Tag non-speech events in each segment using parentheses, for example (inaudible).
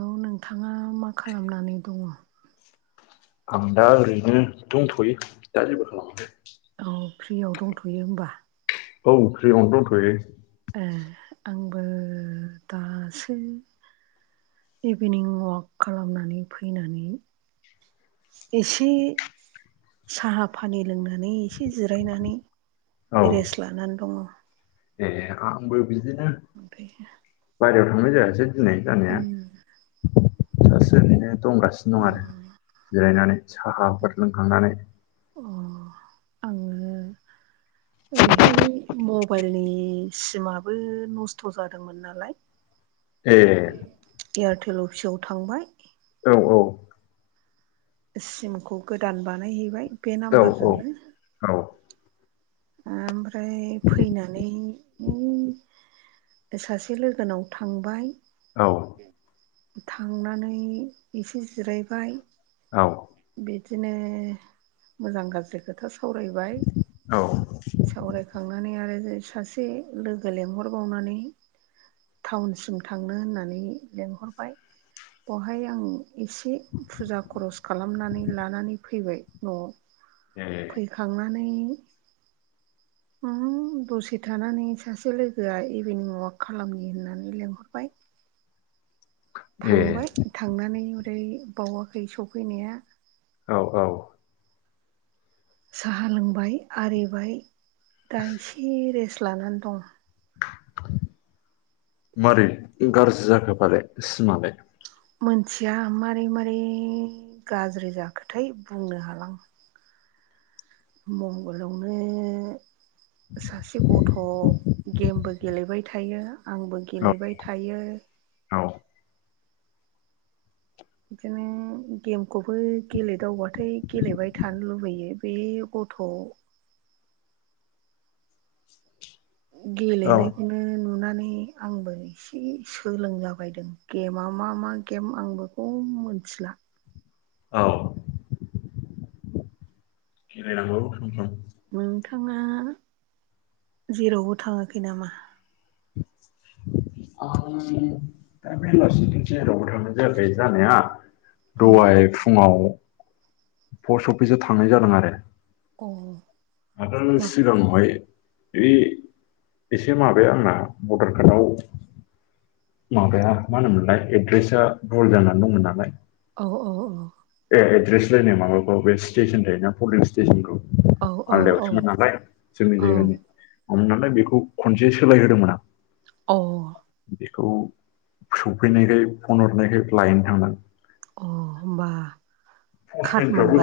औ नोंथाङा मा खालामनानै दङ? आं दा ओरैनो दंथ'यो दा जेबो खालामाखै। औ फ्रियाव दंथ'यो होमबा? औ फ्रिआवनो दंथ'यो। ए आंबो दासो इभिनिं अवाक खालामनानै फैनानै एसे साहा फानि लोंनानै एसे जिरायनानै औ रेस्ट लानानै दङ। ए आंबो बिदिनो ओमफ्रायो बाहेरायाव थांनाय जायासै दिनै जानाया दासो ओरैनो दंगासि नो दं आरो जिरायनानै साहाफोर लोंखांनानै। अ आङो ओरैहाय मबाइलनि सिमाबो नस्थ' जादोंमोन नालाय (inaudible) ए एयारटेल अफिसाव थांबाय औ औ सिमखौ गोदान बानायहैबाय। बे औ नाम्बारजोंनो औ औ ओमफ्राय फैनानै ओ सासे लोगोनाव थांबाय औ थांनानै एसे जिरायबाय औ बिदिनो मोजां गाज्रि खोथा सावरायबाय। औ सावरायखांनानै आरो सासे लोगो लेंहरबावनानै टाउनसिम थांनो होननानै लेंहरबाय बेवहाय आं एसे फुजा खरस खालामनानै लानानै फैबाय न'आव। ए खांनानै उम दसे थानानै सासे लोगोआ इभिनिं अवाक खालामनि होननानै लेंहरबाय। ए थांबाय थांनानै ओरै बावाखै सफैनाया। औ औ साहा लोंबाय आरिबाय दा एसे रेस्ट लानानै दं। मारै गाज्रि जाखोफालाय सिमालाय? मोनथिया मारै मारै गाज्रि जाखोथाय बुंनो हालां। मबाइलावनो सासे गथ' गेमबो गेलेबाय थायो आंबो औ गेलेबाय थायो। औ बिदिनो गेमखौबो गेलेदावबाथाय गेलेबाय थानो लुबैयो बे गथ' औ गेलेनायखौनो नुना नुनानै आंबो इसे सोलोंलाबायदों गेमा मा मा गेम आंबो खम मिथिला औ। गेलेनांगौ सम सम। नोंथाङा जेरावबो थाङाखै नामा? (inaudible) आं दा बेलासिथिं जेरावबो थांनाय जायाखै जानाया। दहाय फुङाव पस्ट अफिसाव थांनाय जादों आरो। अ आगोल मा सिगाङावहाय इ एसे माबाया आंना भटारखादाव माबाया मा होनोमोनलाय एद्रेसा भुल जानानै दंमोन नालाय औ औ औ। ए एड्रेस लायनाय माबाखौ बे स्टेसन थायोना? पलिं स्टेसनखौ, औ औ आलदायावसोमोन औ नालाय जोंनि औ अ जायगानि नालाय बेखौ खनसे सोलाय होदोंमोन आं। अ'। बिखौ सौफैनायखाय फन हरनायखाय लायनो थांदां। अ' होनबा पसमेनफ्राबो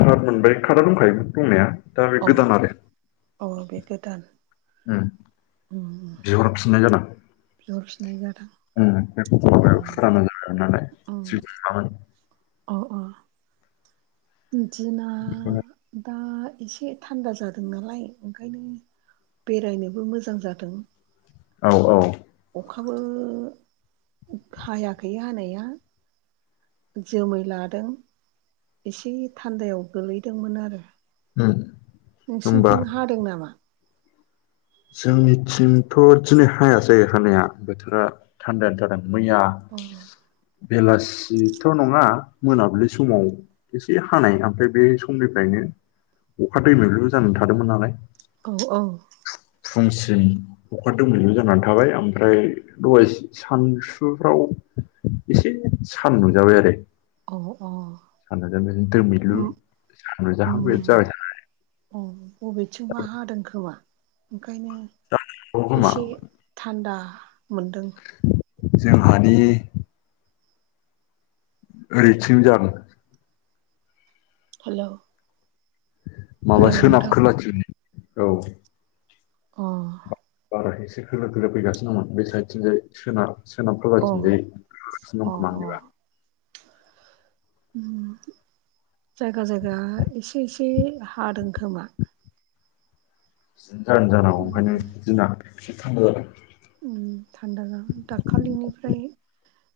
कार्ड मोनबाय कार्डा दंखायोमोन दंनाया दा बे अ गोदान आरो। अ बे गोदान। उम। बिहरफिननाय जादों। बिहरफिननाय जादों। उम बेफोर फग्रा अ फुराना जाबायमोन नालाय ओं जेबो नङामोन। अ अ। दिना बेखौनो दा एसे थान्दा जादों नालाय ओंखायनो बेरायनोबो मोजां जादों। औ औ। अखाबो हायाखै हानाया। जोमै लादों। एसे थान्दायाव गोलैदोंमोन आरो। उम होमबा नोंसिनिथिं हादों नामा? जोंनिथिंथ' दिनै हायासै हानाया बोथोरा थान्दायानो जादों। मैया अ'। बेलासिथ' नङा मोनाबिलि समाव एसे हानाय ओमफ्राय बे समनिफ्रायनो अखा दैलो लो जानानै थादोंमोन नालाय। औ औ। फुंसिम अखा दोमैलु जानानै थाबाय ओमफ्राय दहायसो सानसुफ्राव एसे सान नुजाबाय आरो। औ अ अ सान नुजाहां दोमैलु उम सान उम नुजाहां बेबायदि जाबाय था अ बबेथिंबा हादों खोमा, ओंखायनो थानानै जानो खोमा इसे थान्दा मोनदों। जोंहादि ओरैथिं जान हेलौ। माबा हेलौ सोनाब नोंथां खोलाथिं औ। अ'। बारा एसे खोलो खोलो फैगासिनो दंमोन बे साइडथिं जाय सोनाब सोनाब अ खोलाथिंजाय हागासिनो अ दं खोमा अ आंनिबा उम जायगा जायगा इसे इसे हादों खोमा बिदि जानादों जानांगौ ओंखायनो उम दिना एसे थान्दा जादों। उम थान्दा जां दाखालिनिफ्राय-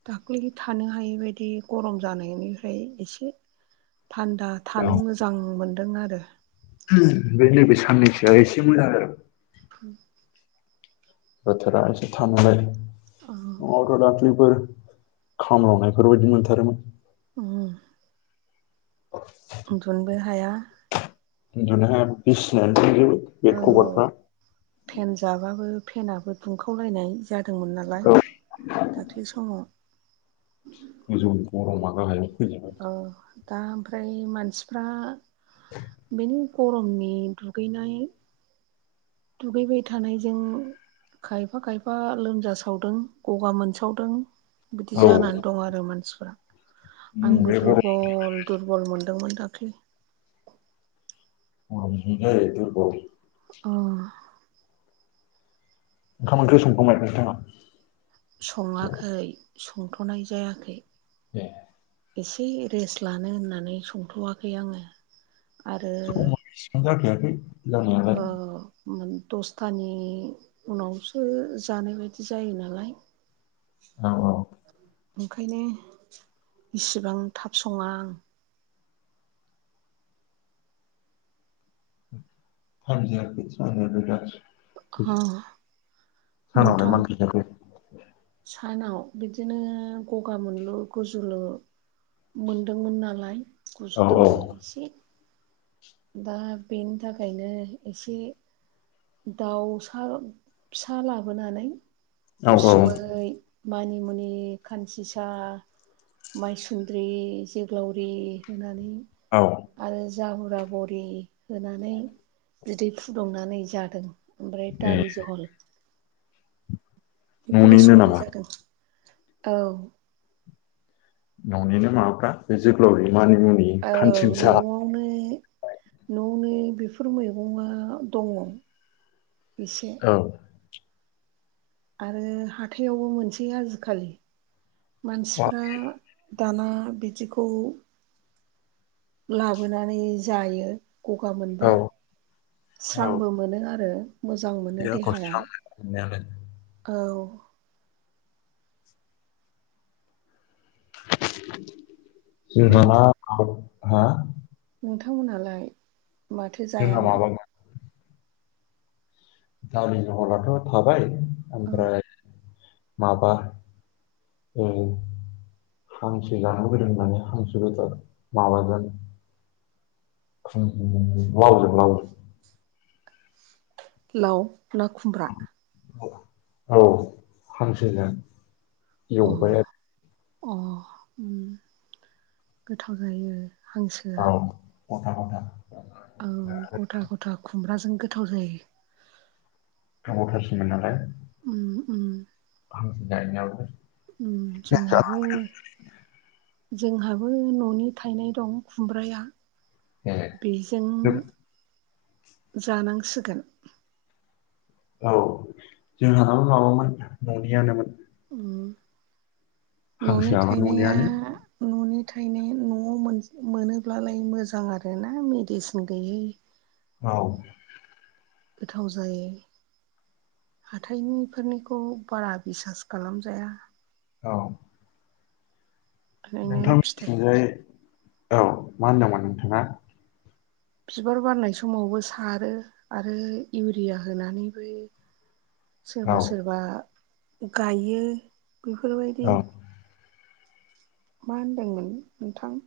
दाख्लै थानो हायैबायदि गरम जानायनिफ्राय इसे थान्दा थानो मोजां मोनदों आरो। उम नैबे साननैसोया इसे मोजां जादों। (inaudible) बोथोरा इसे थांन मिलायदों औ मावथ' दाख्लिफोर खामलावनायफोरबायदि मोनथारोमोन उम उन्दुनबो हाया उन्दुनो हाया बिसिनायानो सिजोबो औ फेन जाबाबो फेनाबो दुंखावलायनाय जादोंमोन नालाय औ दाख्लै समाव (inaudible) औ दा ओमफ्राय मानसिफ्रा बेनि गरमनि दुगैनाय दुगैबाय थानायजों खायफा खायफा लोमजासावदों गगा मोनसावदों बिदि औ जानानै दं आरो मानसिफोरा आंबो बे गरम दुरबल दुरबल मोनदोंमोन दाख्लै गरमाव बिदिनो जायो दुरबल अ ओंखाम ओंख्रि संखबाय नोंथाङा सङाखै संथ'नाय जायाखै दे एसे रेस्ट लानो होननानै संथ'वाखै आङो आरो जाखाखै औ उम दसथानि उनावसो जानाय बायदि जायो नालाय औ औ ओंखायनो इसिबां थाब सङा टाइम जायाखै आं (unintelligible) सानावलाय नोंथां मा ओंख्रिन जाखो सानाव बिदिनो गगा मोनलु गुजुलु मोनदोंमोन नालाय औ औ गुजुदोंबो एसे दा बेनि थाखायनो एसे दाउसा फिसा लाबोनानै औ औ मै मानिमुनि खानसिसा माइसुन्द्रि जोग्लावरि होनानै औ आरो जाहुरा बरि होनानै बिदै फुदुंनानै जादों ओमफ्राय ए दालि जहल बेखौल' न'निनो संनाय नामा जागोन औ। न'निनो माबाफ्रा बे जोगोलावरि मानिमुनि औ खानसिंसा न'आवनो न'नि बेफोर मैगङा दङ। इसे। औ आरो हाथायावबो मोनसै आजिखालि मानसिफ्रा दाना बिदिखौ लाबोनानै जायो। गगा मोनबा औ औ स्रांबो मोनो आरो। मोजां मोनो देहाखौ देहाया स्रां मोनो मोननायालाय औ। सोनाबहा औ हा नोंथांमोनहालाय माथो जोंना जायामोन? माबा दालि जहलाथ थाबाय औ ओमफ्राय माबा उम हांसो जानो लुबैदों होननानै हांसोबेदर माबाजों खुं लावजों लावजों लाव ना खुमब्रा? औ हांसोजों अ एवबाय आरो। अ उम गोथाव जायो। हांसोआ औ गथा गथा। औ गथा गथा खुमब्राजों गोथाव जायो। गोबावथारसैमोन नालाय। उम उम हांसो जाहैनायावलाय। उम जोंहाबो जोंहाबो न'नि थायनाय दं खुमब्राया। ए बेजों जानांसिगोन। औ जोंहानाबो माबामोन न'नियानोमोन। उम न'नि हांसोआबो थायनाया न'नियानो न'नि थायनाय न'आव मोनज मोनोब्लालाय मोजां आरोना मेडिसिन गैयि। (inaudible) औ गोथाव जायो। हाथायनिफोरनिखौ बारा बिसास खालामजाया। औ ओंखायनो फिथाइ नोंथांमोननिथिंजाय औ मा होनदोंमोन नोंथाङा? बिबार बारनाय समावबो सारो आरो इउरिया होनानैबो (inaudible) औ सोरबा सोरबा गायो औ बेफोरबायदि मा होनदोंमोन नोंथां?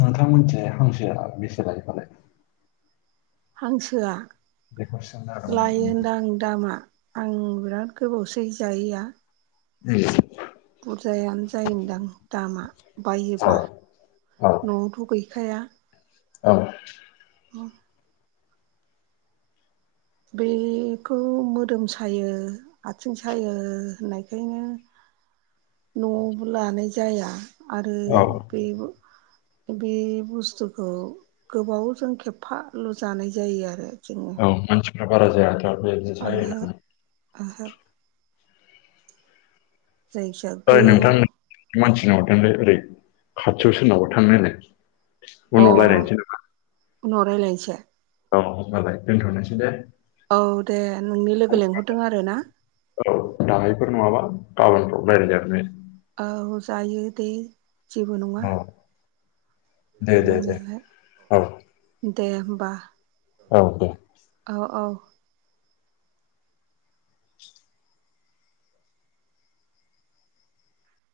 नोंथांमोनथिंजाय हांसोआ बेसे लायो फालाय? हांसोआ बेखौ सोंनो हागौमोन लायोनदां दामा। आं बिराद गोबावसै जायिआ। (unintelligible) बुरजायानो जायोनदां दामा आं औ बायोब्ला। औ न'आवथ' गैखाया। औ औ बेखौ मोदोम सायो। आथिं सायो होननायखायनो न'आवबो लानाय जाया। आरो औ बेबो बे बुस्थुखौ गोबाव जों खेबफाल' जानाय जायो आरो जों औ मानसिफोरा बारा जाया ओहो ओहो। जै ओइ नोंथां मानसि ना हरदोंलै ओरै खाथियाव सोरनावबा थांना नायलाय। अ उनाव रायलायनोसै नामा? उनाव रायज्लायनोसै औ होनबालाय दोनथ'नोसै दे। औ दे नोंनि लोगो लेंहरदों आरो ना? औ दाहायफोर नङाबा गाबोनफ्राव रायज्लायजागोनदे औ जायो दे जेबो नङा। औ दे आरो दे दे औ लोंनायालाय दे होमबा। औ दे औ औ।